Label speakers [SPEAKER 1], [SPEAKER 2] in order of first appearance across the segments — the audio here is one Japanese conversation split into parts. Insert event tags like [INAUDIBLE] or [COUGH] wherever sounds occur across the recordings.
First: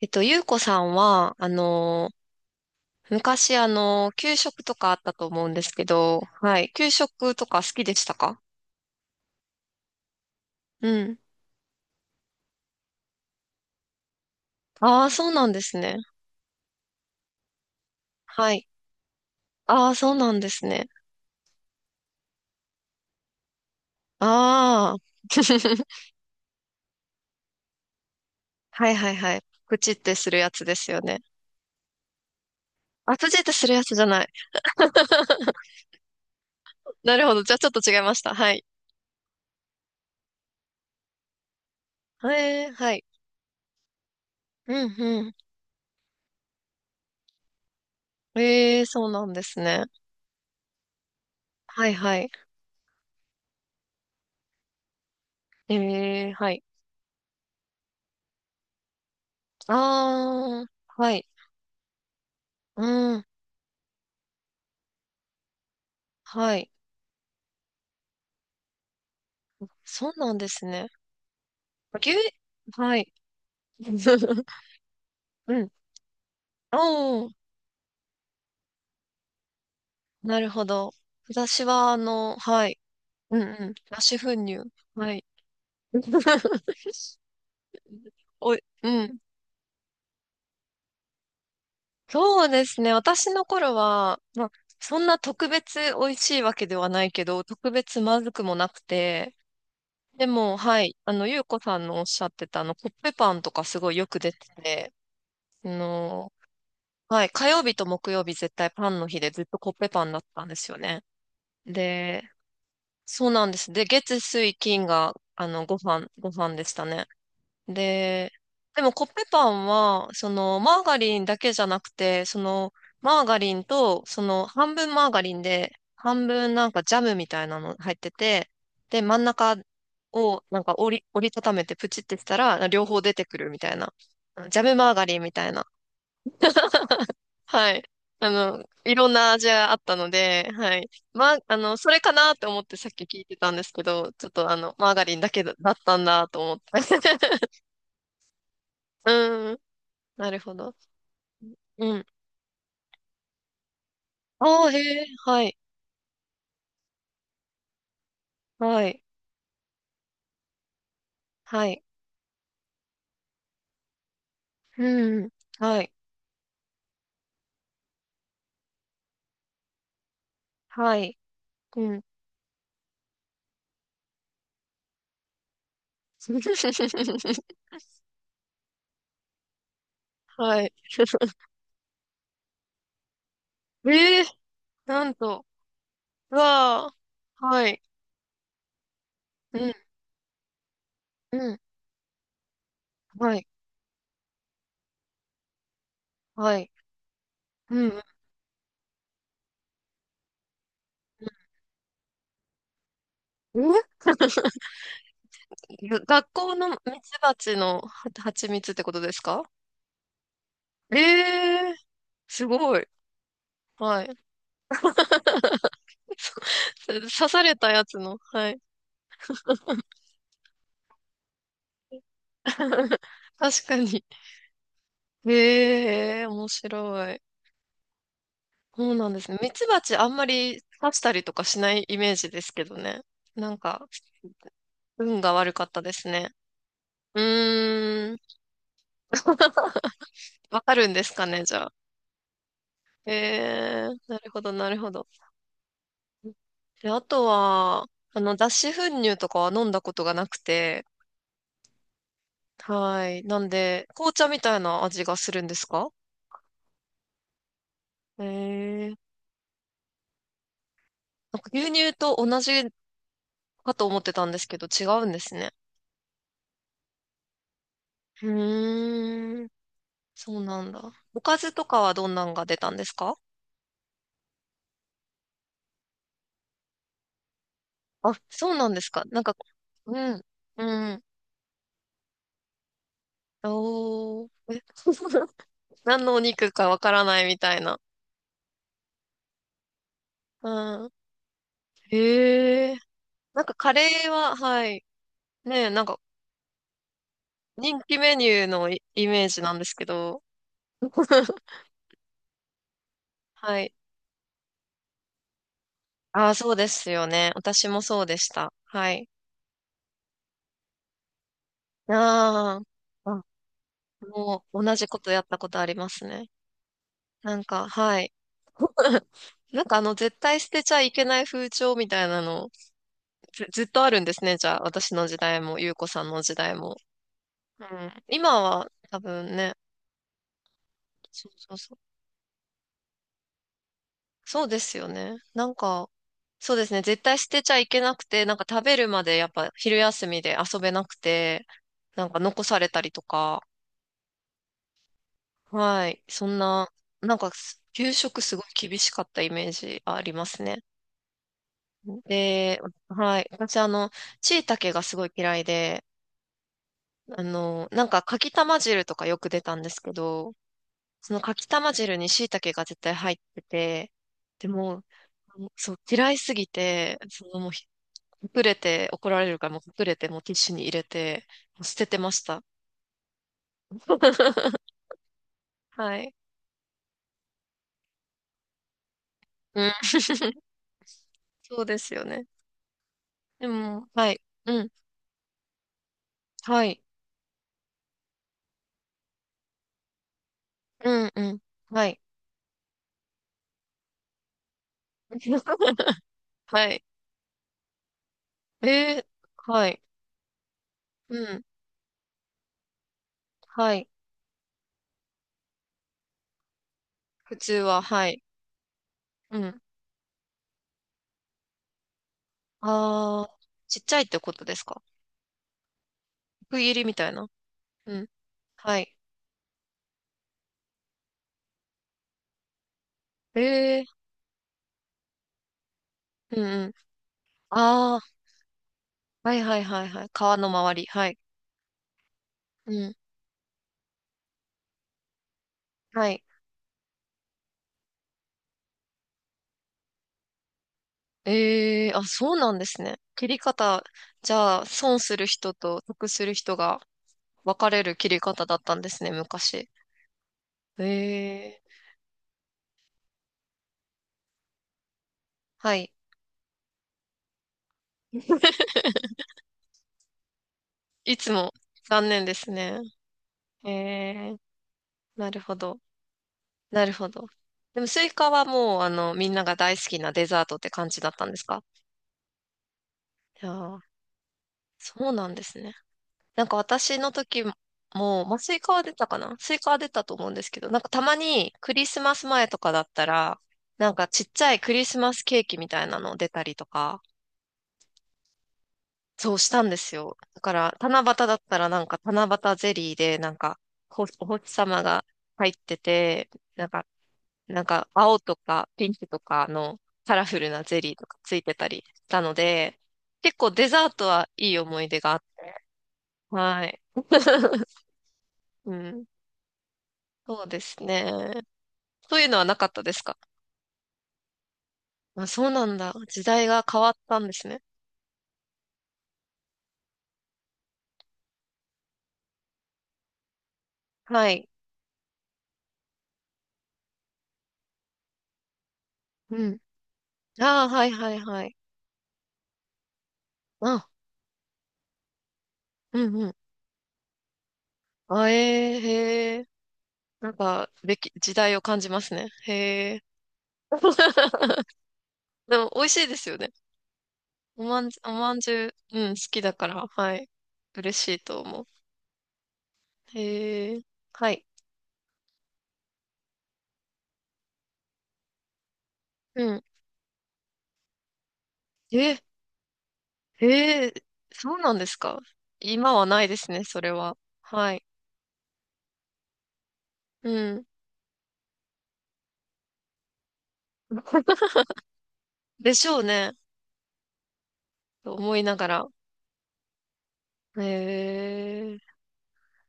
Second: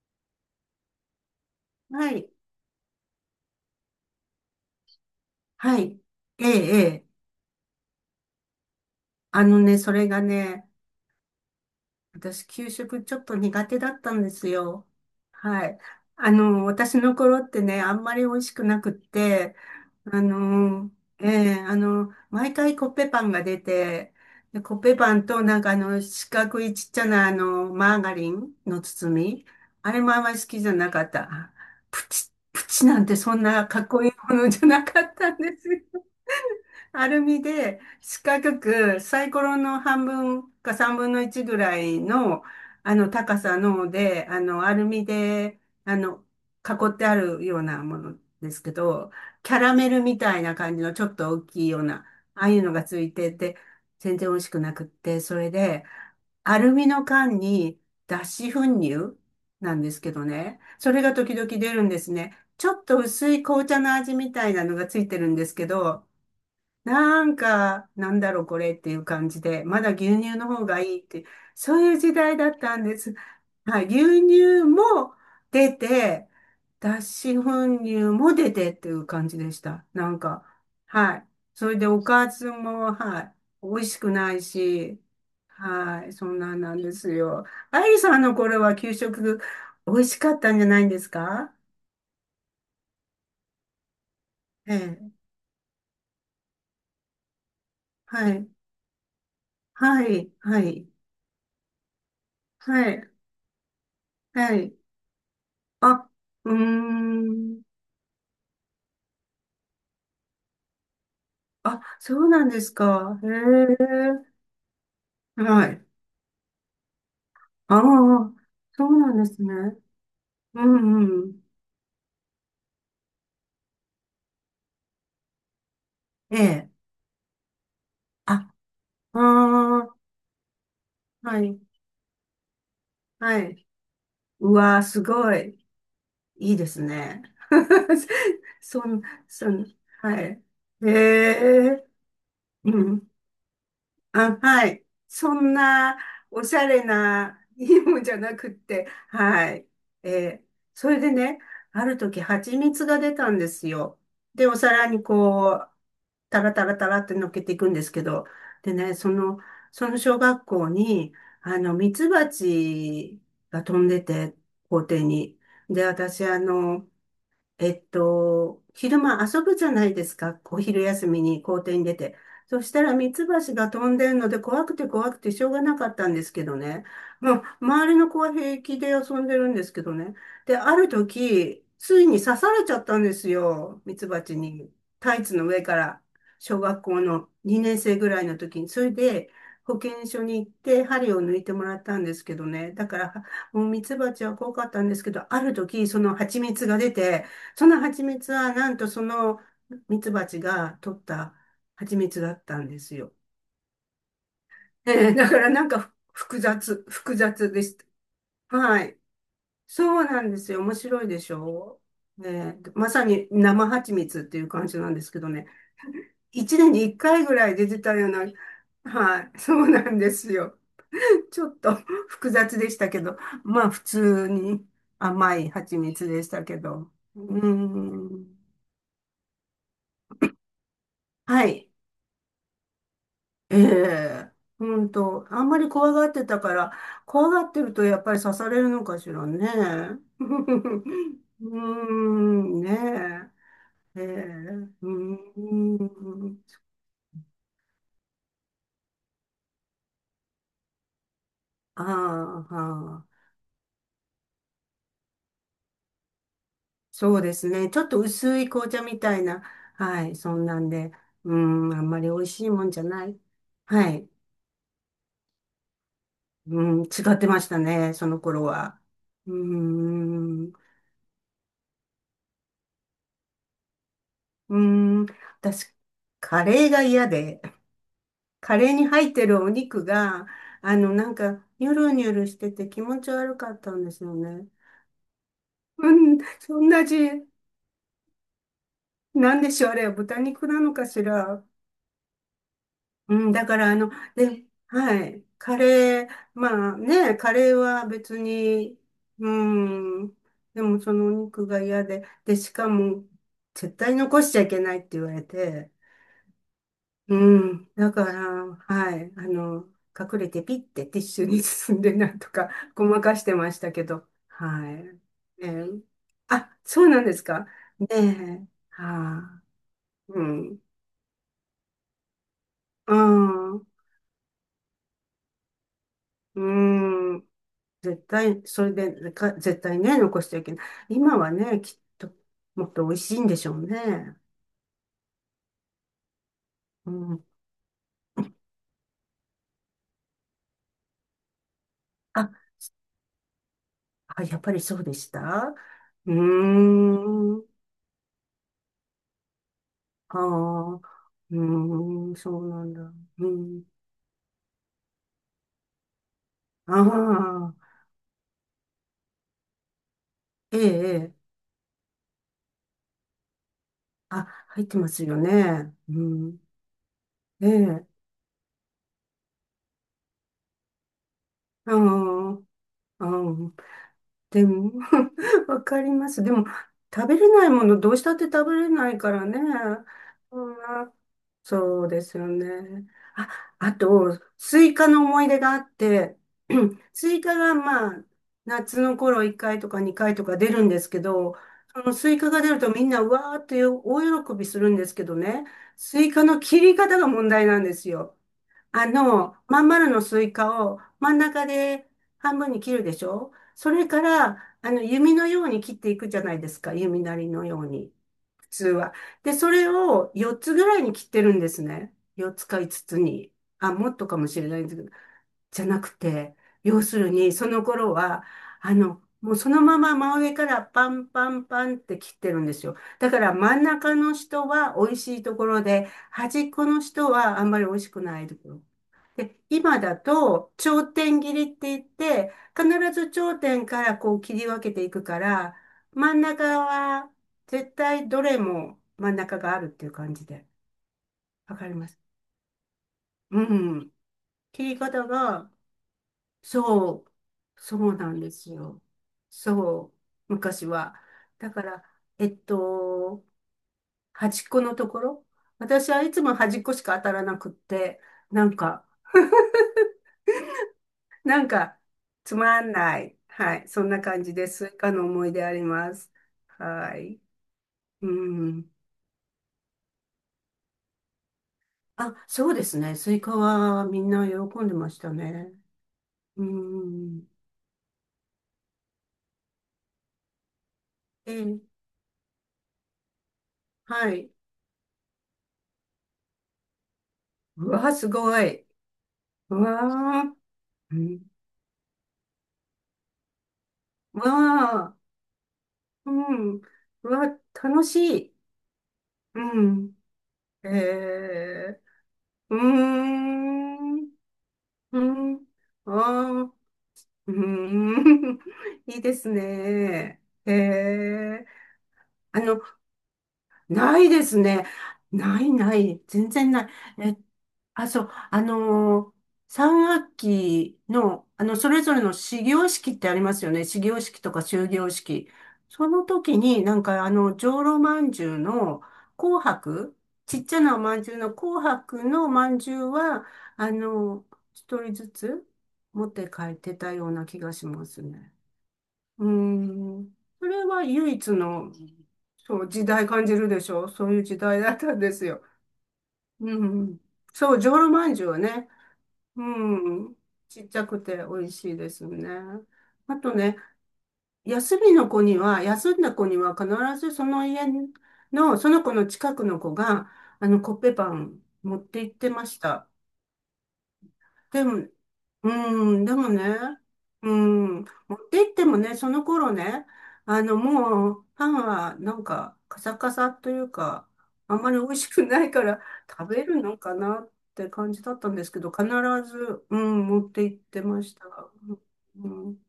[SPEAKER 1] ゆうこさんは、
[SPEAKER 2] はい。
[SPEAKER 1] 昔、給食とかあったと思うんです
[SPEAKER 2] は
[SPEAKER 1] け
[SPEAKER 2] い。
[SPEAKER 1] ど、
[SPEAKER 2] ええ、
[SPEAKER 1] はい。
[SPEAKER 2] え
[SPEAKER 1] 給
[SPEAKER 2] え。
[SPEAKER 1] 食とか好きでしたか？
[SPEAKER 2] あのね、それがね、
[SPEAKER 1] うん。
[SPEAKER 2] 私、給食ちょっと苦手だったんですよ。
[SPEAKER 1] ああ、そうなんで
[SPEAKER 2] は
[SPEAKER 1] す
[SPEAKER 2] い。
[SPEAKER 1] ね。
[SPEAKER 2] 私の頃ってね、あんまり美味し
[SPEAKER 1] は
[SPEAKER 2] く
[SPEAKER 1] い。
[SPEAKER 2] なくって、
[SPEAKER 1] ああ、そう
[SPEAKER 2] あ
[SPEAKER 1] なんですね。
[SPEAKER 2] の、毎回コッペパンが出て、でコッ
[SPEAKER 1] ああ。
[SPEAKER 2] ペパンと
[SPEAKER 1] [LAUGHS]
[SPEAKER 2] 四角いちっちゃなマーガリンの
[SPEAKER 1] はいは
[SPEAKER 2] 包
[SPEAKER 1] いはい。
[SPEAKER 2] み。
[SPEAKER 1] プチ
[SPEAKER 2] あ
[SPEAKER 1] っ
[SPEAKER 2] れも
[SPEAKER 1] て
[SPEAKER 2] あん
[SPEAKER 1] す
[SPEAKER 2] ま
[SPEAKER 1] る
[SPEAKER 2] り好
[SPEAKER 1] や
[SPEAKER 2] き
[SPEAKER 1] つ
[SPEAKER 2] じゃ
[SPEAKER 1] です
[SPEAKER 2] な
[SPEAKER 1] よ
[SPEAKER 2] かっ
[SPEAKER 1] ね。
[SPEAKER 2] た。プチなん
[SPEAKER 1] あ、
[SPEAKER 2] て
[SPEAKER 1] プ
[SPEAKER 2] そ
[SPEAKER 1] チ
[SPEAKER 2] ん
[SPEAKER 1] ってす
[SPEAKER 2] な
[SPEAKER 1] る
[SPEAKER 2] か
[SPEAKER 1] や
[SPEAKER 2] っ
[SPEAKER 1] つじ
[SPEAKER 2] こ
[SPEAKER 1] ゃ
[SPEAKER 2] いい
[SPEAKER 1] ない。
[SPEAKER 2] ものじゃなかったんですよ。
[SPEAKER 1] [LAUGHS]
[SPEAKER 2] [LAUGHS] ア
[SPEAKER 1] な
[SPEAKER 2] ル
[SPEAKER 1] るほど。
[SPEAKER 2] ミ
[SPEAKER 1] じゃあちょっと
[SPEAKER 2] で、
[SPEAKER 1] 違いまし
[SPEAKER 2] 四
[SPEAKER 1] た。は
[SPEAKER 2] 角
[SPEAKER 1] い。
[SPEAKER 2] くサイコロの半分か三分の一ぐらいの、
[SPEAKER 1] えー、は
[SPEAKER 2] あ
[SPEAKER 1] い。
[SPEAKER 2] の高さので、あの
[SPEAKER 1] う
[SPEAKER 2] アルミ
[SPEAKER 1] ん
[SPEAKER 2] で、あの、囲ってあるようなもの
[SPEAKER 1] うん。
[SPEAKER 2] ですけ
[SPEAKER 1] えー、そう
[SPEAKER 2] ど、
[SPEAKER 1] なんで
[SPEAKER 2] キ
[SPEAKER 1] す
[SPEAKER 2] ャラ
[SPEAKER 1] ね。
[SPEAKER 2] メルみたいな感じのちょっと大きいよう
[SPEAKER 1] はい
[SPEAKER 2] な、
[SPEAKER 1] はい。
[SPEAKER 2] ああいうのがついてて、全然美味しくなくって、それで、
[SPEAKER 1] えー、は
[SPEAKER 2] ア
[SPEAKER 1] い。
[SPEAKER 2] ルミの缶に脱脂粉乳なんですけどね、
[SPEAKER 1] あー、
[SPEAKER 2] それ
[SPEAKER 1] は
[SPEAKER 2] が
[SPEAKER 1] い。
[SPEAKER 2] 時々出るんですね。ちょっと
[SPEAKER 1] うん、
[SPEAKER 2] 薄い紅茶の味みたいなのがついてるんですけど、
[SPEAKER 1] はい。
[SPEAKER 2] なんか、なんだろうこれっていう感じで、まだ
[SPEAKER 1] そう
[SPEAKER 2] 牛
[SPEAKER 1] な
[SPEAKER 2] 乳
[SPEAKER 1] ん
[SPEAKER 2] の
[SPEAKER 1] です
[SPEAKER 2] 方が
[SPEAKER 1] ね。
[SPEAKER 2] いいって、そういう時
[SPEAKER 1] 牛、
[SPEAKER 2] 代だったん
[SPEAKER 1] は
[SPEAKER 2] で
[SPEAKER 1] い。
[SPEAKER 2] す。はい、牛
[SPEAKER 1] [LAUGHS]
[SPEAKER 2] 乳も
[SPEAKER 1] うん。
[SPEAKER 2] 出て、
[SPEAKER 1] お
[SPEAKER 2] 脱
[SPEAKER 1] ー、
[SPEAKER 2] 脂粉乳も出てっていう感じでした。なん
[SPEAKER 1] な
[SPEAKER 2] か、
[SPEAKER 1] るほど。
[SPEAKER 2] はい。
[SPEAKER 1] 私
[SPEAKER 2] それで
[SPEAKER 1] は、
[SPEAKER 2] おかず
[SPEAKER 1] はい。
[SPEAKER 2] も、は
[SPEAKER 1] うんう
[SPEAKER 2] い、美
[SPEAKER 1] ん。
[SPEAKER 2] 味しく
[SPEAKER 1] 脱
[SPEAKER 2] な
[SPEAKER 1] 脂
[SPEAKER 2] い
[SPEAKER 1] 粉乳。
[SPEAKER 2] し、
[SPEAKER 1] はい。
[SPEAKER 2] はい、そんなんなんです
[SPEAKER 1] [LAUGHS]
[SPEAKER 2] よ。あゆさんの
[SPEAKER 1] お
[SPEAKER 2] 頃
[SPEAKER 1] い、
[SPEAKER 2] は
[SPEAKER 1] う
[SPEAKER 2] 給
[SPEAKER 1] ん。
[SPEAKER 2] 食美味しかったんじゃないんですか？
[SPEAKER 1] そうですね。私の頃は、まあ、
[SPEAKER 2] え
[SPEAKER 1] そん
[SPEAKER 2] え、
[SPEAKER 1] な特別美味しいわけではないけど、特別ま
[SPEAKER 2] は
[SPEAKER 1] ずく
[SPEAKER 2] い、
[SPEAKER 1] もなくて、
[SPEAKER 2] は
[SPEAKER 1] で
[SPEAKER 2] い、
[SPEAKER 1] も、
[SPEAKER 2] は
[SPEAKER 1] は
[SPEAKER 2] い、
[SPEAKER 1] い。ゆうこさんのおっしゃってた、コ
[SPEAKER 2] は
[SPEAKER 1] ッ
[SPEAKER 2] い、
[SPEAKER 1] ペパンとかすごいよく出て
[SPEAKER 2] はい。
[SPEAKER 1] て、あ
[SPEAKER 2] あ、
[SPEAKER 1] の、
[SPEAKER 2] うー
[SPEAKER 1] はい。火
[SPEAKER 2] ん。
[SPEAKER 1] 曜日と木曜日絶対パンの日でずっとコッペパンだったんですよね。
[SPEAKER 2] あ、そ
[SPEAKER 1] で、
[SPEAKER 2] うなんですか？へ
[SPEAKER 1] そうなんです。で、月、
[SPEAKER 2] え。
[SPEAKER 1] 水、金が、
[SPEAKER 2] はい。
[SPEAKER 1] ご飯でしたね。
[SPEAKER 2] あ
[SPEAKER 1] で、
[SPEAKER 2] あ、
[SPEAKER 1] で
[SPEAKER 2] そ
[SPEAKER 1] も
[SPEAKER 2] う
[SPEAKER 1] コ
[SPEAKER 2] な
[SPEAKER 1] ッ
[SPEAKER 2] ん
[SPEAKER 1] ペ
[SPEAKER 2] です
[SPEAKER 1] パン
[SPEAKER 2] ね。
[SPEAKER 1] は、
[SPEAKER 2] う
[SPEAKER 1] マーガ
[SPEAKER 2] ん
[SPEAKER 1] リン
[SPEAKER 2] う
[SPEAKER 1] だ
[SPEAKER 2] ん。
[SPEAKER 1] けじゃなくて、マーガリンと、半分マーガリンで、半
[SPEAKER 2] え
[SPEAKER 1] 分な
[SPEAKER 2] え。
[SPEAKER 1] んかジャムみたいなの入って
[SPEAKER 2] あ、
[SPEAKER 1] て、で、真
[SPEAKER 2] あ
[SPEAKER 1] ん中
[SPEAKER 2] あ、
[SPEAKER 1] をなんか折り
[SPEAKER 2] は
[SPEAKER 1] たた
[SPEAKER 2] い、
[SPEAKER 1] めてプチってしたら、両方出てく
[SPEAKER 2] は
[SPEAKER 1] るみ
[SPEAKER 2] い。
[SPEAKER 1] たいな。
[SPEAKER 2] う
[SPEAKER 1] ジャム
[SPEAKER 2] わー、
[SPEAKER 1] マー
[SPEAKER 2] す
[SPEAKER 1] ガリンみ
[SPEAKER 2] ご
[SPEAKER 1] たい
[SPEAKER 2] い。
[SPEAKER 1] な。
[SPEAKER 2] いいです
[SPEAKER 1] [LAUGHS]
[SPEAKER 2] ね。
[SPEAKER 1] はい。
[SPEAKER 2] [LAUGHS]
[SPEAKER 1] あの、
[SPEAKER 2] そ
[SPEAKER 1] い
[SPEAKER 2] ん、
[SPEAKER 1] ろんな味
[SPEAKER 2] そん、
[SPEAKER 1] があったの
[SPEAKER 2] はい。
[SPEAKER 1] で、は
[SPEAKER 2] へ
[SPEAKER 1] い。まあ、あの、
[SPEAKER 2] え。
[SPEAKER 1] それかなと思っ
[SPEAKER 2] う
[SPEAKER 1] てさっき
[SPEAKER 2] ん。
[SPEAKER 1] 聞いてたんですけど、ちょっ
[SPEAKER 2] あ、
[SPEAKER 1] とあ
[SPEAKER 2] は
[SPEAKER 1] の、
[SPEAKER 2] い。
[SPEAKER 1] マーガリンだ
[SPEAKER 2] そ
[SPEAKER 1] け
[SPEAKER 2] ん
[SPEAKER 1] だ、だった
[SPEAKER 2] な
[SPEAKER 1] んだと
[SPEAKER 2] お
[SPEAKER 1] 思
[SPEAKER 2] し
[SPEAKER 1] って。
[SPEAKER 2] ゃれな
[SPEAKER 1] [LAUGHS]
[SPEAKER 2] いいもんじゃなくって、は
[SPEAKER 1] うん。
[SPEAKER 2] い。
[SPEAKER 1] なる
[SPEAKER 2] えー
[SPEAKER 1] ほど。
[SPEAKER 2] それでね、あ
[SPEAKER 1] う
[SPEAKER 2] る
[SPEAKER 1] ん。
[SPEAKER 2] 時蜂蜜が出たんですよ。で、お
[SPEAKER 1] ああ、へ
[SPEAKER 2] 皿に
[SPEAKER 1] え、は
[SPEAKER 2] こ
[SPEAKER 1] い。
[SPEAKER 2] う、タラタラタラって乗っけていくんですけど、で
[SPEAKER 1] は
[SPEAKER 2] ね、
[SPEAKER 1] い。
[SPEAKER 2] その小学校に、あ
[SPEAKER 1] は
[SPEAKER 2] の、
[SPEAKER 1] い。
[SPEAKER 2] ミツバチが飛んでて、校庭
[SPEAKER 1] うん。
[SPEAKER 2] に。
[SPEAKER 1] は
[SPEAKER 2] で、
[SPEAKER 1] い。
[SPEAKER 2] 私、昼間遊ぶじゃないですか。お昼
[SPEAKER 1] は
[SPEAKER 2] 休
[SPEAKER 1] い。
[SPEAKER 2] みに校庭に
[SPEAKER 1] う
[SPEAKER 2] 出
[SPEAKER 1] ん。
[SPEAKER 2] て。そしたらミツバチが飛んでるので怖くて怖くてしょうがなかったんですけどね。もう
[SPEAKER 1] [LAUGHS]
[SPEAKER 2] 周りの子は平気で遊んでるんですけどね。で、
[SPEAKER 1] はい。
[SPEAKER 2] ある
[SPEAKER 1] [LAUGHS]
[SPEAKER 2] 時、ついに刺されちゃったんですよ。ミツ
[SPEAKER 1] え
[SPEAKER 2] バ
[SPEAKER 1] え、
[SPEAKER 2] チに。
[SPEAKER 1] なん
[SPEAKER 2] タイツの
[SPEAKER 1] と。
[SPEAKER 2] 上から。
[SPEAKER 1] う
[SPEAKER 2] 小学
[SPEAKER 1] わあ。
[SPEAKER 2] 校の
[SPEAKER 1] は
[SPEAKER 2] 2年
[SPEAKER 1] い。
[SPEAKER 2] 生ぐらいの時に。それで、
[SPEAKER 1] うん。
[SPEAKER 2] 保健所に行って針を抜い
[SPEAKER 1] う
[SPEAKER 2] て
[SPEAKER 1] ん。
[SPEAKER 2] もらったんですけどね。だから、
[SPEAKER 1] はい。
[SPEAKER 2] もうミツバチは怖かったんですけど、ある時、その蜂
[SPEAKER 1] は
[SPEAKER 2] 蜜
[SPEAKER 1] い。
[SPEAKER 2] が出て、その
[SPEAKER 1] うん。
[SPEAKER 2] 蜂蜜は、なんとその蜜蜂が取っ
[SPEAKER 1] うん。
[SPEAKER 2] た蜂蜜だったんですよ。
[SPEAKER 1] え、
[SPEAKER 2] ええ、[LAUGHS] だからなんかふ
[SPEAKER 1] 学
[SPEAKER 2] 複
[SPEAKER 1] 校のミ
[SPEAKER 2] 雑、複
[SPEAKER 1] ツバ
[SPEAKER 2] 雑
[SPEAKER 1] チ
[SPEAKER 2] でし
[SPEAKER 1] の蜂
[SPEAKER 2] た。
[SPEAKER 1] 蜜っ
[SPEAKER 2] は
[SPEAKER 1] てこ
[SPEAKER 2] い。
[SPEAKER 1] とですか？
[SPEAKER 2] そうなんですよ。面
[SPEAKER 1] え
[SPEAKER 2] 白いでし
[SPEAKER 1] えー、
[SPEAKER 2] ょう。え
[SPEAKER 1] す
[SPEAKER 2] え、
[SPEAKER 1] ごい。
[SPEAKER 2] まさに生蜂
[SPEAKER 1] はい。
[SPEAKER 2] 蜜っていう感じなんですけどね。一年に
[SPEAKER 1] [LAUGHS]
[SPEAKER 2] 一回
[SPEAKER 1] 刺
[SPEAKER 2] ぐ
[SPEAKER 1] さ
[SPEAKER 2] らい
[SPEAKER 1] れ
[SPEAKER 2] 出
[SPEAKER 1] た
[SPEAKER 2] て
[SPEAKER 1] や
[SPEAKER 2] た
[SPEAKER 1] つ
[SPEAKER 2] よう
[SPEAKER 1] の、
[SPEAKER 2] な、
[SPEAKER 1] はい。
[SPEAKER 2] はい。そうなんですよ。ちょっと [LAUGHS] 複雑でした
[SPEAKER 1] [LAUGHS]
[SPEAKER 2] けど、ま
[SPEAKER 1] 確
[SPEAKER 2] あ
[SPEAKER 1] か
[SPEAKER 2] 普
[SPEAKER 1] に。
[SPEAKER 2] 通に甘い蜂蜜
[SPEAKER 1] え
[SPEAKER 2] で
[SPEAKER 1] え
[SPEAKER 2] し
[SPEAKER 1] ー、
[SPEAKER 2] た
[SPEAKER 1] 面
[SPEAKER 2] けど。
[SPEAKER 1] 白い。
[SPEAKER 2] うん。
[SPEAKER 1] そうなんですね。ミツバチあんまり刺したりとか
[SPEAKER 2] は
[SPEAKER 1] し
[SPEAKER 2] い。
[SPEAKER 1] ないイメージですけどね。な
[SPEAKER 2] え
[SPEAKER 1] んか、
[SPEAKER 2] え、ほん
[SPEAKER 1] 運
[SPEAKER 2] と。
[SPEAKER 1] が
[SPEAKER 2] あん
[SPEAKER 1] 悪
[SPEAKER 2] ま
[SPEAKER 1] か
[SPEAKER 2] り
[SPEAKER 1] ったで
[SPEAKER 2] 怖が
[SPEAKER 1] す
[SPEAKER 2] って
[SPEAKER 1] ね。
[SPEAKER 2] たから、
[SPEAKER 1] う
[SPEAKER 2] 怖がってるとやっぱ
[SPEAKER 1] ーん。
[SPEAKER 2] り刺されるのかしらね。[LAUGHS]
[SPEAKER 1] [LAUGHS] わかるんですか
[SPEAKER 2] う
[SPEAKER 1] ね、
[SPEAKER 2] ー
[SPEAKER 1] じゃあ。
[SPEAKER 2] ん、
[SPEAKER 1] え
[SPEAKER 2] ね
[SPEAKER 1] え
[SPEAKER 2] え。ええ、
[SPEAKER 1] ー、なるほど、なる
[SPEAKER 2] う
[SPEAKER 1] ほど。
[SPEAKER 2] ーん。
[SPEAKER 1] で、あとは、あの、脱脂粉乳とかは飲んだことがなくて、
[SPEAKER 2] あ
[SPEAKER 1] は
[SPEAKER 2] あ、ああ
[SPEAKER 1] い。なんで、紅茶みたいな味がするんですか？
[SPEAKER 2] そうですね。ちょっと
[SPEAKER 1] え
[SPEAKER 2] 薄い紅茶
[SPEAKER 1] えー。
[SPEAKER 2] みたいな。はい、そんなんで。うー
[SPEAKER 1] なんか牛
[SPEAKER 2] ん、あん
[SPEAKER 1] 乳
[SPEAKER 2] まり美
[SPEAKER 1] と
[SPEAKER 2] 味
[SPEAKER 1] 同
[SPEAKER 2] しいも
[SPEAKER 1] じ
[SPEAKER 2] んじゃない。
[SPEAKER 1] かと
[SPEAKER 2] は
[SPEAKER 1] 思っ
[SPEAKER 2] い。
[SPEAKER 1] てたんですけど、違うんですね。
[SPEAKER 2] うん、違ってましたね、その
[SPEAKER 1] う
[SPEAKER 2] 頃は。うー
[SPEAKER 1] ーん。そう
[SPEAKER 2] ん、う
[SPEAKER 1] なんだ。おかずとかはどんなんが出たんですか？
[SPEAKER 2] ーん、私、カレーが嫌で、
[SPEAKER 1] あ、そ
[SPEAKER 2] カ
[SPEAKER 1] うな
[SPEAKER 2] レ
[SPEAKER 1] ん
[SPEAKER 2] ー
[SPEAKER 1] で
[SPEAKER 2] に
[SPEAKER 1] すか。
[SPEAKER 2] 入っ
[SPEAKER 1] なん
[SPEAKER 2] て
[SPEAKER 1] か、
[SPEAKER 2] るお肉
[SPEAKER 1] うん、
[SPEAKER 2] が、
[SPEAKER 1] うん。
[SPEAKER 2] ニュルニュルしてて気持ち悪かったんですよ
[SPEAKER 1] おー。
[SPEAKER 2] ね。
[SPEAKER 1] え [LAUGHS]
[SPEAKER 2] う
[SPEAKER 1] 何の
[SPEAKER 2] ん、
[SPEAKER 1] お肉
[SPEAKER 2] そん
[SPEAKER 1] か
[SPEAKER 2] な
[SPEAKER 1] わか
[SPEAKER 2] 味、
[SPEAKER 1] らないみたいな。
[SPEAKER 2] なんでしょう、あれ、豚肉
[SPEAKER 1] う
[SPEAKER 2] なのか
[SPEAKER 1] ん。
[SPEAKER 2] しら。
[SPEAKER 1] へえ。
[SPEAKER 2] うん、
[SPEAKER 1] なん
[SPEAKER 2] だ
[SPEAKER 1] か
[SPEAKER 2] から、
[SPEAKER 1] カ
[SPEAKER 2] あの、
[SPEAKER 1] レーは、
[SPEAKER 2] で、
[SPEAKER 1] はい。
[SPEAKER 2] はい、カ
[SPEAKER 1] ねえ、なんか
[SPEAKER 2] レー、まあね、カレー
[SPEAKER 1] 人
[SPEAKER 2] は
[SPEAKER 1] 気メ
[SPEAKER 2] 別
[SPEAKER 1] ニューの
[SPEAKER 2] に、
[SPEAKER 1] イイメー
[SPEAKER 2] う
[SPEAKER 1] ジなんですけ
[SPEAKER 2] ん、
[SPEAKER 1] ど。
[SPEAKER 2] でもそのお
[SPEAKER 1] [LAUGHS]
[SPEAKER 2] 肉が嫌で、で、しかも、
[SPEAKER 1] はい。
[SPEAKER 2] 絶対残しちゃいけないって言われて、
[SPEAKER 1] ああ、そうですよね。
[SPEAKER 2] う
[SPEAKER 1] 私
[SPEAKER 2] ん。
[SPEAKER 1] も
[SPEAKER 2] だ
[SPEAKER 1] そ
[SPEAKER 2] か
[SPEAKER 1] うでした。
[SPEAKER 2] ら、
[SPEAKER 1] は
[SPEAKER 2] は
[SPEAKER 1] い。
[SPEAKER 2] い。あの、隠れてピッてティッシュに包んでなんとか
[SPEAKER 1] あ
[SPEAKER 2] [LAUGHS] ごま
[SPEAKER 1] あ、
[SPEAKER 2] か
[SPEAKER 1] あ
[SPEAKER 2] してましたけど。
[SPEAKER 1] もう
[SPEAKER 2] は
[SPEAKER 1] 同じこ
[SPEAKER 2] い。
[SPEAKER 1] とやった
[SPEAKER 2] え
[SPEAKER 1] こと
[SPEAKER 2] え
[SPEAKER 1] ありますね。
[SPEAKER 2] あ、そうなんです
[SPEAKER 1] なん
[SPEAKER 2] か？
[SPEAKER 1] か、
[SPEAKER 2] ね
[SPEAKER 1] はい。
[SPEAKER 2] え。
[SPEAKER 1] [LAUGHS]
[SPEAKER 2] はあ。
[SPEAKER 1] なんかあの、絶
[SPEAKER 2] う
[SPEAKER 1] 対捨
[SPEAKER 2] ん。
[SPEAKER 1] てちゃいけない風潮みたいなの、
[SPEAKER 2] あ
[SPEAKER 1] ずっ
[SPEAKER 2] あ。
[SPEAKER 1] とあるんですね。じゃあ、私の時代も、ゆうこさんの時
[SPEAKER 2] う
[SPEAKER 1] 代も。
[SPEAKER 2] ん。
[SPEAKER 1] うん。
[SPEAKER 2] 絶
[SPEAKER 1] 今
[SPEAKER 2] 対、そ
[SPEAKER 1] は
[SPEAKER 2] れ
[SPEAKER 1] 多
[SPEAKER 2] で、か、
[SPEAKER 1] 分ね、
[SPEAKER 2] 絶対ね、残してはいけない。今
[SPEAKER 1] そ
[SPEAKER 2] は
[SPEAKER 1] う
[SPEAKER 2] ね、
[SPEAKER 1] そ
[SPEAKER 2] きっ
[SPEAKER 1] う
[SPEAKER 2] と、もっと美味しいんでしょうね。
[SPEAKER 1] そうですよね。なんか、そうですね。
[SPEAKER 2] う
[SPEAKER 1] 絶対
[SPEAKER 2] ん。
[SPEAKER 1] 捨てちゃいけなくて、なんか食べるまでやっぱ昼休みで遊べなくて、なんか
[SPEAKER 2] あ、
[SPEAKER 1] 残されたりとか、
[SPEAKER 2] あ、やっぱりそうでした。
[SPEAKER 1] はい。
[SPEAKER 2] う
[SPEAKER 1] そんな、なんか
[SPEAKER 2] ーん。
[SPEAKER 1] す、給食すごい厳しかったイメージあり
[SPEAKER 2] あ
[SPEAKER 1] ますね。
[SPEAKER 2] あ、うーん、そう
[SPEAKER 1] で、
[SPEAKER 2] なんだ。
[SPEAKER 1] は
[SPEAKER 2] う
[SPEAKER 1] い。私
[SPEAKER 2] ん。
[SPEAKER 1] あの、しいたけがすごい嫌いで、
[SPEAKER 2] あ
[SPEAKER 1] あの、
[SPEAKER 2] あ、
[SPEAKER 1] なんかかきたま汁とかよく出たんですけど、
[SPEAKER 2] ええ、え
[SPEAKER 1] その
[SPEAKER 2] え。
[SPEAKER 1] かきたま汁にしいたけが絶対入ってて、
[SPEAKER 2] あ、
[SPEAKER 1] で
[SPEAKER 2] 入って
[SPEAKER 1] も、
[SPEAKER 2] ますよ
[SPEAKER 1] そ
[SPEAKER 2] ね。
[SPEAKER 1] う、
[SPEAKER 2] う
[SPEAKER 1] 嫌いすぎ
[SPEAKER 2] ん。
[SPEAKER 1] て、そのも
[SPEAKER 2] え
[SPEAKER 1] う
[SPEAKER 2] え、
[SPEAKER 1] 隠れて怒られるから、もう隠れて、もうティッシュに入れて、もう
[SPEAKER 2] あ
[SPEAKER 1] 捨ててまし
[SPEAKER 2] あ、
[SPEAKER 1] た。
[SPEAKER 2] ああ、でも、
[SPEAKER 1] [LAUGHS]
[SPEAKER 2] [LAUGHS] わかり
[SPEAKER 1] は
[SPEAKER 2] ま
[SPEAKER 1] い。
[SPEAKER 2] す。でも、食べれないもの、どうしたって食べれないからね。
[SPEAKER 1] うん。[LAUGHS]
[SPEAKER 2] うん
[SPEAKER 1] そうで
[SPEAKER 2] そう
[SPEAKER 1] す
[SPEAKER 2] で
[SPEAKER 1] よ
[SPEAKER 2] す
[SPEAKER 1] ね。
[SPEAKER 2] よね。あ、
[SPEAKER 1] で
[SPEAKER 2] あ
[SPEAKER 1] も、は
[SPEAKER 2] と、
[SPEAKER 1] い。
[SPEAKER 2] ス
[SPEAKER 1] うん。
[SPEAKER 2] イカの思い出があって、
[SPEAKER 1] はい。
[SPEAKER 2] [CLEARS THROAT] スイカがまあ、夏の頃1回とか2回とか出るんです
[SPEAKER 1] う
[SPEAKER 2] け
[SPEAKER 1] ん、う
[SPEAKER 2] ど、
[SPEAKER 1] ん。
[SPEAKER 2] そ
[SPEAKER 1] は
[SPEAKER 2] の
[SPEAKER 1] い。
[SPEAKER 2] スイカが出るとみんなうわーって大喜びするんですけどね、
[SPEAKER 1] [LAUGHS]
[SPEAKER 2] スイカの切
[SPEAKER 1] は
[SPEAKER 2] り
[SPEAKER 1] い。
[SPEAKER 2] 方が問題なんですよ。あ
[SPEAKER 1] え
[SPEAKER 2] の、
[SPEAKER 1] ー、
[SPEAKER 2] ま
[SPEAKER 1] は
[SPEAKER 2] ん
[SPEAKER 1] い。
[SPEAKER 2] 丸のスイカを真ん
[SPEAKER 1] うん。
[SPEAKER 2] 中で半分に切るでしょ？そ
[SPEAKER 1] は
[SPEAKER 2] れ
[SPEAKER 1] い。
[SPEAKER 2] から、あの、弓のように切っていくじゃないですか、弓なり
[SPEAKER 1] 普
[SPEAKER 2] の
[SPEAKER 1] 通
[SPEAKER 2] よう
[SPEAKER 1] は、
[SPEAKER 2] に。
[SPEAKER 1] はい。
[SPEAKER 2] 普通は。で、
[SPEAKER 1] う
[SPEAKER 2] そ
[SPEAKER 1] ん。
[SPEAKER 2] れを4つぐらいに切ってるんですね。4つか5つつ
[SPEAKER 1] あー、
[SPEAKER 2] に。あ、
[SPEAKER 1] ちっ
[SPEAKER 2] も
[SPEAKER 1] ち
[SPEAKER 2] っ
[SPEAKER 1] ゃいっ
[SPEAKER 2] とか
[SPEAKER 1] て
[SPEAKER 2] も
[SPEAKER 1] こ
[SPEAKER 2] し
[SPEAKER 1] と
[SPEAKER 2] れ
[SPEAKER 1] で
[SPEAKER 2] ない
[SPEAKER 1] す
[SPEAKER 2] んです
[SPEAKER 1] か？
[SPEAKER 2] けど。じゃなくて、
[SPEAKER 1] 区切
[SPEAKER 2] 要
[SPEAKER 1] りみ
[SPEAKER 2] す
[SPEAKER 1] た
[SPEAKER 2] る
[SPEAKER 1] いな。
[SPEAKER 2] に、その頃
[SPEAKER 1] うん。
[SPEAKER 2] は、あ
[SPEAKER 1] はい。
[SPEAKER 2] の、もうそのまま真上からパンパンパンって切ってるんですよ。だから真ん
[SPEAKER 1] え
[SPEAKER 2] 中
[SPEAKER 1] ー、
[SPEAKER 2] の人は美味しいところで、
[SPEAKER 1] うん、
[SPEAKER 2] 端っこ
[SPEAKER 1] うん。
[SPEAKER 2] の人はあんまり美味し
[SPEAKER 1] あー、
[SPEAKER 2] くないところ
[SPEAKER 1] は
[SPEAKER 2] で、
[SPEAKER 1] い、はい、
[SPEAKER 2] 今
[SPEAKER 1] はい、
[SPEAKER 2] だ
[SPEAKER 1] はい。川の
[SPEAKER 2] と、
[SPEAKER 1] 周
[SPEAKER 2] 頂
[SPEAKER 1] り。はい。
[SPEAKER 2] 点切りって言って、必
[SPEAKER 1] うん。
[SPEAKER 2] ず頂点からこう切り分けていくから、
[SPEAKER 1] は
[SPEAKER 2] 真ん
[SPEAKER 1] い。
[SPEAKER 2] 中は絶対どれも真ん中があるっていう感じで。わかり
[SPEAKER 1] え
[SPEAKER 2] ま
[SPEAKER 1] え
[SPEAKER 2] す。
[SPEAKER 1] あ、そうなんですね。切り
[SPEAKER 2] う
[SPEAKER 1] 方、
[SPEAKER 2] ん。
[SPEAKER 1] じゃ
[SPEAKER 2] 切
[SPEAKER 1] あ、
[SPEAKER 2] り
[SPEAKER 1] 損
[SPEAKER 2] 方
[SPEAKER 1] する
[SPEAKER 2] が、
[SPEAKER 1] 人と得する人が
[SPEAKER 2] そう、
[SPEAKER 1] 分か
[SPEAKER 2] そ
[SPEAKER 1] れ
[SPEAKER 2] う
[SPEAKER 1] る切
[SPEAKER 2] なん
[SPEAKER 1] り
[SPEAKER 2] で
[SPEAKER 1] 方
[SPEAKER 2] す
[SPEAKER 1] だったん
[SPEAKER 2] よ。
[SPEAKER 1] ですね、昔。
[SPEAKER 2] そう、昔は。だ
[SPEAKER 1] え
[SPEAKER 2] か
[SPEAKER 1] え
[SPEAKER 2] ら、えっと、端っこのところ。
[SPEAKER 1] は
[SPEAKER 2] 私
[SPEAKER 1] い。
[SPEAKER 2] はいつも端っこしか当たらなくって、なんか、[LAUGHS]
[SPEAKER 1] いつ
[SPEAKER 2] なん
[SPEAKER 1] も
[SPEAKER 2] か、
[SPEAKER 1] 残念で
[SPEAKER 2] つ
[SPEAKER 1] す
[SPEAKER 2] まん
[SPEAKER 1] ね。
[SPEAKER 2] ない。はい。
[SPEAKER 1] え
[SPEAKER 2] そんな感じ
[SPEAKER 1] え
[SPEAKER 2] です。スイカの思
[SPEAKER 1] な
[SPEAKER 2] い
[SPEAKER 1] る
[SPEAKER 2] 出あ
[SPEAKER 1] ほ
[SPEAKER 2] り
[SPEAKER 1] ど。
[SPEAKER 2] ます。
[SPEAKER 1] なる
[SPEAKER 2] は
[SPEAKER 1] ほ
[SPEAKER 2] い。
[SPEAKER 1] ど。でも、ス
[SPEAKER 2] う
[SPEAKER 1] イカは
[SPEAKER 2] ん。
[SPEAKER 1] もう、あの、みんなが大好きなデザートって感じだったんですか？
[SPEAKER 2] あ、そうですね。スイカ
[SPEAKER 1] いやー
[SPEAKER 2] はみんな喜んでまし
[SPEAKER 1] そう
[SPEAKER 2] た
[SPEAKER 1] なんで
[SPEAKER 2] ね。
[SPEAKER 1] すね。
[SPEAKER 2] う
[SPEAKER 1] なんか私の
[SPEAKER 2] ん。
[SPEAKER 1] 時も、まあ、スイカは出たかなスイカは出たと思うんですけど、なんかたま
[SPEAKER 2] え
[SPEAKER 1] に
[SPEAKER 2] え、
[SPEAKER 1] クリスマス前とかだったら、なんか
[SPEAKER 2] は
[SPEAKER 1] ちっ
[SPEAKER 2] い。
[SPEAKER 1] ちゃいクリスマスケーキみたいなの出たりとか、
[SPEAKER 2] うわ、すごい。
[SPEAKER 1] そうし
[SPEAKER 2] う
[SPEAKER 1] たんですよ。
[SPEAKER 2] わー、
[SPEAKER 1] だから、
[SPEAKER 2] う
[SPEAKER 1] 七夕
[SPEAKER 2] ん。
[SPEAKER 1] だったらなんか七夕ゼリーで、なんか、ほ
[SPEAKER 2] う
[SPEAKER 1] お星様
[SPEAKER 2] わ
[SPEAKER 1] が入って
[SPEAKER 2] ー、
[SPEAKER 1] て、
[SPEAKER 2] うん。
[SPEAKER 1] なんか、
[SPEAKER 2] うわ、
[SPEAKER 1] なん
[SPEAKER 2] 楽
[SPEAKER 1] か
[SPEAKER 2] し
[SPEAKER 1] 青と
[SPEAKER 2] い。
[SPEAKER 1] かピンクとか
[SPEAKER 2] う
[SPEAKER 1] の
[SPEAKER 2] ん。
[SPEAKER 1] カラフルな
[SPEAKER 2] え
[SPEAKER 1] ゼリーとかついてた
[SPEAKER 2] え、
[SPEAKER 1] りしたの
[SPEAKER 2] うー
[SPEAKER 1] で、結構デザー
[SPEAKER 2] ん。
[SPEAKER 1] トはいい思い
[SPEAKER 2] う
[SPEAKER 1] 出があっ
[SPEAKER 2] ん。
[SPEAKER 1] て、
[SPEAKER 2] ああ。
[SPEAKER 1] はい。
[SPEAKER 2] うー
[SPEAKER 1] [LAUGHS]
[SPEAKER 2] ん、
[SPEAKER 1] う
[SPEAKER 2] [LAUGHS] いい
[SPEAKER 1] ん
[SPEAKER 2] ですね。
[SPEAKER 1] そう
[SPEAKER 2] へ
[SPEAKER 1] ですね。
[SPEAKER 2] え。
[SPEAKER 1] そういうの
[SPEAKER 2] あ
[SPEAKER 1] はな
[SPEAKER 2] の、
[SPEAKER 1] かったですか？
[SPEAKER 2] ないですね。
[SPEAKER 1] あ、
[SPEAKER 2] な
[SPEAKER 1] そう
[SPEAKER 2] い
[SPEAKER 1] な
[SPEAKER 2] な
[SPEAKER 1] んだ。
[SPEAKER 2] い。
[SPEAKER 1] 時
[SPEAKER 2] 全
[SPEAKER 1] 代
[SPEAKER 2] 然
[SPEAKER 1] が
[SPEAKER 2] ない。
[SPEAKER 1] 変わっ
[SPEAKER 2] え、
[SPEAKER 1] たんですね。
[SPEAKER 2] あ、そう、あのー、3学期の、あの、それぞれの始業式ってありますよね。始業式
[SPEAKER 1] は
[SPEAKER 2] とか
[SPEAKER 1] い。
[SPEAKER 2] 終業式。その時に、なんか、あの、上炉まんじゅうの紅
[SPEAKER 1] うん。
[SPEAKER 2] 白、ちっちゃ
[SPEAKER 1] ああ、
[SPEAKER 2] なお
[SPEAKER 1] はい
[SPEAKER 2] まん
[SPEAKER 1] は
[SPEAKER 2] じゅう
[SPEAKER 1] い
[SPEAKER 2] の
[SPEAKER 1] はい。
[SPEAKER 2] 紅白のまんじゅうは、あ
[SPEAKER 1] あ、
[SPEAKER 2] の、一人ずつ
[SPEAKER 1] う
[SPEAKER 2] 持っ
[SPEAKER 1] んう
[SPEAKER 2] て
[SPEAKER 1] ん。
[SPEAKER 2] 帰ってたような気がします
[SPEAKER 1] あ、
[SPEAKER 2] ね。
[SPEAKER 1] ええ
[SPEAKER 2] う
[SPEAKER 1] へえ。
[SPEAKER 2] ん。
[SPEAKER 1] なん
[SPEAKER 2] それ
[SPEAKER 1] か、
[SPEAKER 2] は
[SPEAKER 1] べき、
[SPEAKER 2] 唯一
[SPEAKER 1] 時代を
[SPEAKER 2] の、
[SPEAKER 1] 感じますね。へ
[SPEAKER 2] そう、時
[SPEAKER 1] え。
[SPEAKER 2] 代感じるでしょ？そういう時代だ
[SPEAKER 1] [LAUGHS]
[SPEAKER 2] ったんですよ。
[SPEAKER 1] でも、美味しいですよね。
[SPEAKER 2] うん。そう、じょうろま
[SPEAKER 1] お
[SPEAKER 2] んじゅう
[SPEAKER 1] ま
[SPEAKER 2] は
[SPEAKER 1] んじ
[SPEAKER 2] ね。
[SPEAKER 1] ゅう、うん、好き
[SPEAKER 2] う
[SPEAKER 1] だから、は
[SPEAKER 2] ん。
[SPEAKER 1] い。
[SPEAKER 2] ちっちゃ
[SPEAKER 1] 嬉
[SPEAKER 2] く
[SPEAKER 1] し
[SPEAKER 2] て
[SPEAKER 1] い
[SPEAKER 2] 美
[SPEAKER 1] と
[SPEAKER 2] 味
[SPEAKER 1] 思う。
[SPEAKER 2] しいですよね。あとね、
[SPEAKER 1] へえ。はい。
[SPEAKER 2] 休みの子には、休んだ子には必ずその家の、その子の近
[SPEAKER 1] う
[SPEAKER 2] くの
[SPEAKER 1] ん。
[SPEAKER 2] 子が、あの、コッペパン持って行っ
[SPEAKER 1] え、
[SPEAKER 2] てました。
[SPEAKER 1] へえ、そう
[SPEAKER 2] で
[SPEAKER 1] なんで
[SPEAKER 2] も、
[SPEAKER 1] すか？今
[SPEAKER 2] うん、
[SPEAKER 1] は
[SPEAKER 2] で
[SPEAKER 1] ない
[SPEAKER 2] も
[SPEAKER 1] です
[SPEAKER 2] ね、
[SPEAKER 1] ね、それは。
[SPEAKER 2] う
[SPEAKER 1] はい。
[SPEAKER 2] ん、持って行ってもね、その頃ね、あ
[SPEAKER 1] う
[SPEAKER 2] の、
[SPEAKER 1] ん。
[SPEAKER 2] もう、パンはなんか、カサカサというか、あんまり美味しくないか
[SPEAKER 1] で
[SPEAKER 2] ら、
[SPEAKER 1] しょう
[SPEAKER 2] 食
[SPEAKER 1] ね。
[SPEAKER 2] べるのかなって感じだ
[SPEAKER 1] と
[SPEAKER 2] ったん
[SPEAKER 1] 思い
[SPEAKER 2] です
[SPEAKER 1] な
[SPEAKER 2] け
[SPEAKER 1] が
[SPEAKER 2] ど、必
[SPEAKER 1] ら。
[SPEAKER 2] ず、うん、持って行ってまし
[SPEAKER 1] へ
[SPEAKER 2] た。
[SPEAKER 1] え、
[SPEAKER 2] うん、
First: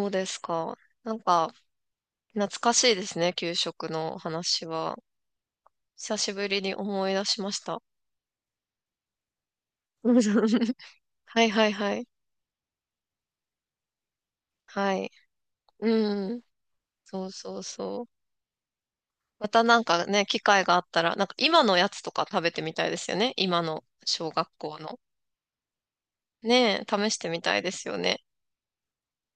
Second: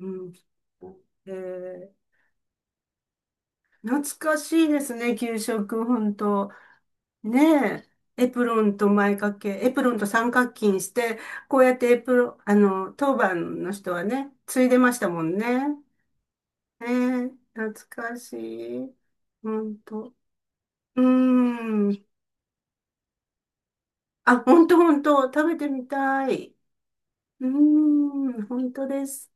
[SPEAKER 2] う
[SPEAKER 1] う
[SPEAKER 2] ん。
[SPEAKER 1] で
[SPEAKER 2] うん
[SPEAKER 1] すか。なん
[SPEAKER 2] え
[SPEAKER 1] か、
[SPEAKER 2] ー
[SPEAKER 1] 懐かしいですね、給食
[SPEAKER 2] 懐
[SPEAKER 1] の
[SPEAKER 2] かし
[SPEAKER 1] 話
[SPEAKER 2] いです
[SPEAKER 1] は。
[SPEAKER 2] ね、給食、本
[SPEAKER 1] 久しぶ
[SPEAKER 2] 当。
[SPEAKER 1] りに思い出しました。
[SPEAKER 2] ねえ、エプロンと前掛け、エプロンと
[SPEAKER 1] うん
[SPEAKER 2] 三角
[SPEAKER 1] [LAUGHS]
[SPEAKER 2] 巾して、
[SPEAKER 1] はい
[SPEAKER 2] こう
[SPEAKER 1] はい
[SPEAKER 2] やって
[SPEAKER 1] は
[SPEAKER 2] エ
[SPEAKER 1] い。
[SPEAKER 2] プロン、あの、当番の人はね、ついでま
[SPEAKER 1] は
[SPEAKER 2] した
[SPEAKER 1] い。
[SPEAKER 2] もんね。
[SPEAKER 1] うん。
[SPEAKER 2] ね
[SPEAKER 1] そ
[SPEAKER 2] え、
[SPEAKER 1] うそう
[SPEAKER 2] 懐
[SPEAKER 1] そう。
[SPEAKER 2] かしい。
[SPEAKER 1] ま
[SPEAKER 2] ほ
[SPEAKER 1] たな
[SPEAKER 2] ん
[SPEAKER 1] んか
[SPEAKER 2] と。
[SPEAKER 1] ね、機会があっ
[SPEAKER 2] う
[SPEAKER 1] た
[SPEAKER 2] ー
[SPEAKER 1] ら、なんか今のやつ
[SPEAKER 2] ん。
[SPEAKER 1] とか食べてみたいですよね。今の小
[SPEAKER 2] あ、
[SPEAKER 1] 学
[SPEAKER 2] ほんと
[SPEAKER 1] 校
[SPEAKER 2] ほ
[SPEAKER 1] の。
[SPEAKER 2] んと、食べてみたい。
[SPEAKER 1] ねえ、試してみ
[SPEAKER 2] うー
[SPEAKER 1] たいですよね。
[SPEAKER 2] ん、ほんとです。